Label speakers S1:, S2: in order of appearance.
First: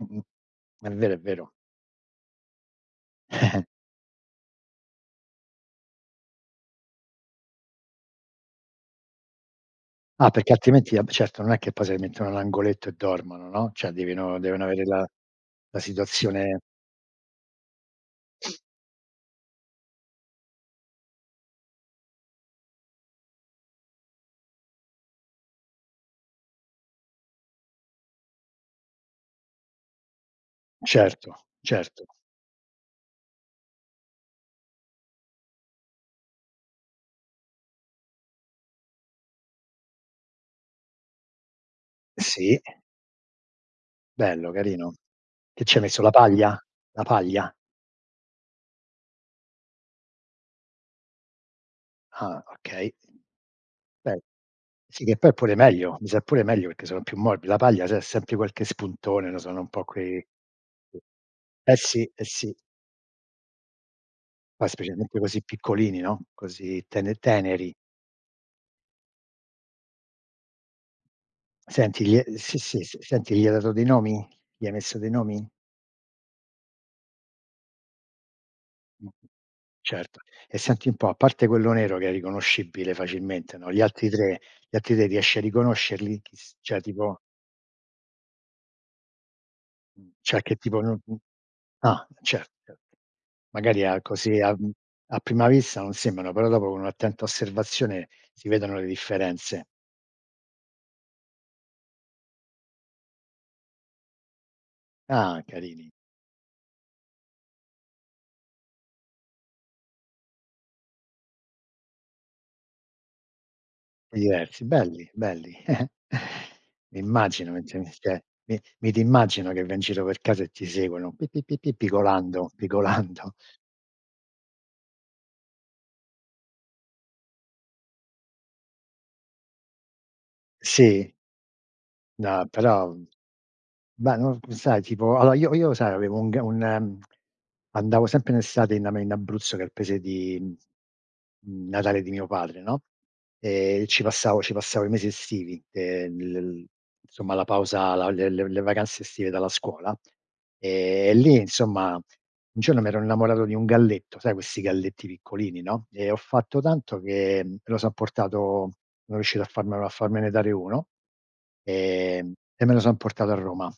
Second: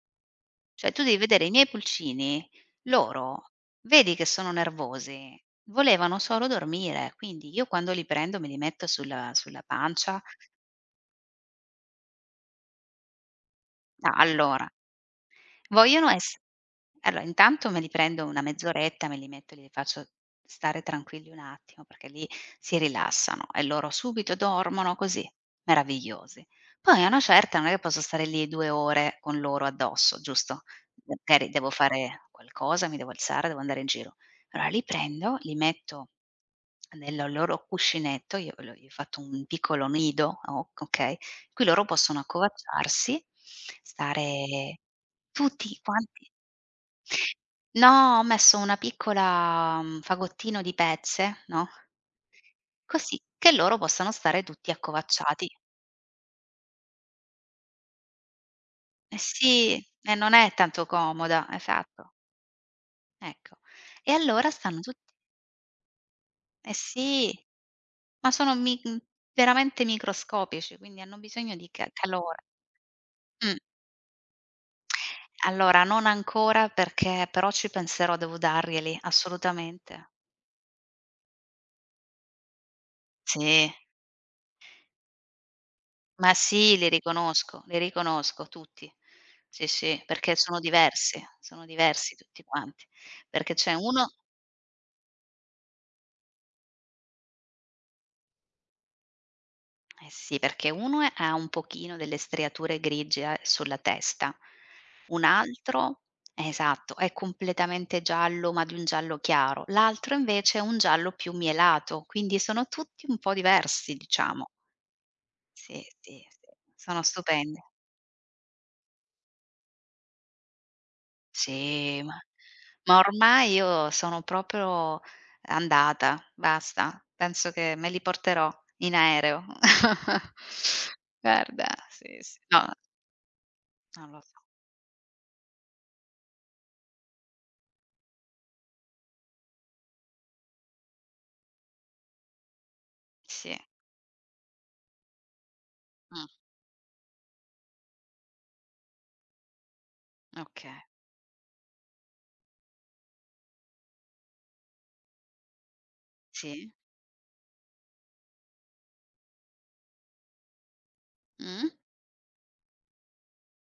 S1: Mh-mh, è
S2: Cioè tu
S1: vero,
S2: devi
S1: è
S2: vedere i
S1: vero.
S2: miei pulcini, loro vedi che sono nervosi, volevano solo dormire, quindi io quando li prendo me li metto sulla sulla pancia
S1: No perché altrimenti, va beh certo non è che poi se li mettono nell'angoletto e dormono, no, cioè
S2: Ah
S1: deve no devono
S2: allora
S1: avere la la
S2: vogliono ess
S1: situazione.
S2: allora, intanto me li prendo una mezz'oretta, me li metto, glieli faccio stare tranquilli un attimo perché lì si rilassano e loro subito dormono così, meravigliosi. Poi a una certa non è che posso stare lì 2 ore con loro addosso, giusto,
S1: Certo,
S2: magari devo
S1: certo.
S2: fare qualcosa, mi devo alzare, devo andare in giro. Allora li prendo, li metto nel loro cuscinetto, io l gli ho fatto un piccolo nido, ok okay, in cui loro possono
S1: Sì.
S2: accovacciarsi,
S1: Bello
S2: stare
S1: carino. Che ci
S2: tutti
S1: hai messo la
S2: quanti
S1: paglia la paglia?
S2: No, ho messo una piccola mhmm, fagottino di pezze, no.
S1: Ah okay.
S2: Così che loro possano
S1: Okay
S2: stare tutti
S1: sì che poi è
S2: accovacciati.
S1: pure meglio, mi sa è pure meglio perché sono più morb la paglia sai ha sempre qualche
S2: Eh
S1: spuntone, no, sono un
S2: sì,
S1: po'
S2: e
S1: quei
S2: non è tanto comoda,
S1: Eh sì,
S2: esatto.
S1: eh sì.
S2: Ecco, e allora
S1: Poi
S2: stanno tutti
S1: specialmente così piccolini, no,
S2: Eh
S1: così tener
S2: sì,
S1: teneri.
S2: ma sono, mi mhmm, veramente microscopici, quindi hanno bisogno di ca
S1: Senti, glie
S2: calore.
S1: sì, sì, s senti, gli hai
S2: Mh.
S1: dato dei nomi? Gli hai messo dei nomi?
S2: Allora non ancora perché però ci penserò devo darglieli, assolutamente.
S1: Certo. E senti un po', a parte quello nero che è riconoscibile facilmente no,
S2: Sì.
S1: gli altri 3 gli altri 3 riesci a riconoscerli
S2: Ma
S1: chiss
S2: sì,
S1: cioè
S2: li
S1: tipo
S2: riconosco, li riconosco tutti. Sì, sì,
S1: Mh.
S2: perché
S1: Cioè che
S2: sono
S1: tipo non mhmm,
S2: diversi, sono
S1: ah
S2: diversi tutti
S1: certo
S2: quanti.
S1: certo,
S2: Perché c'è
S1: magari a
S2: uno
S1: così a mhmm, a prima vista non sembrano, però dopo con un'attenta osservazione si vedono le differenze.
S2: Eh sì, perché uno ha un pochino delle striature grigie a sulla testa, un
S1: Ah carini.
S2: altro, esatto, è completamente giallo ma di un giallo chiaro. L'altro invece è un giallo più mielato, quindi sono tutti un po' diversi diciamo.
S1: Diversi, belli, belli.
S2: Sì, sì, sì, sono
S1: Immagino,
S2: stupendi.
S1: men ce me s che mi mi ti immagino che vai in giro per casa e ti seguono, pi pi pi pi
S2: Sì, ma
S1: pigolando,
S2: ma
S1: pigolando.
S2: ormai io sono proprio andata, basta. Penso che me li porterò in aereo.
S1: Sì.
S2: Guarda, sì, sì,
S1: No,
S2: no
S1: però,
S2: Non
S1: beh,
S2: lo
S1: n
S2: so.
S1: sai tipo allora io io sai avevo un g un andavo sempre in estate in ame in Abruzzo che è il paese di natale di mio padre no,
S2: Sì.
S1: e ci passavo ci passavo i mesi estivi,
S2: Mh.
S1: ehm, insomma la pausa, la le le le vacanze estive dalla scuola,
S2: Okay.
S1: ehm, e lì insomma un giorno mi ero innamorato di un galletto, sai questi galletti piccolini, no, e ho fatto
S2: Sì.
S1: tanto che me lo son portato, sono riuscito a farmelo a farmene dare uno,
S2: Mhmm.
S1: ehm, e me lo son portato a Roma.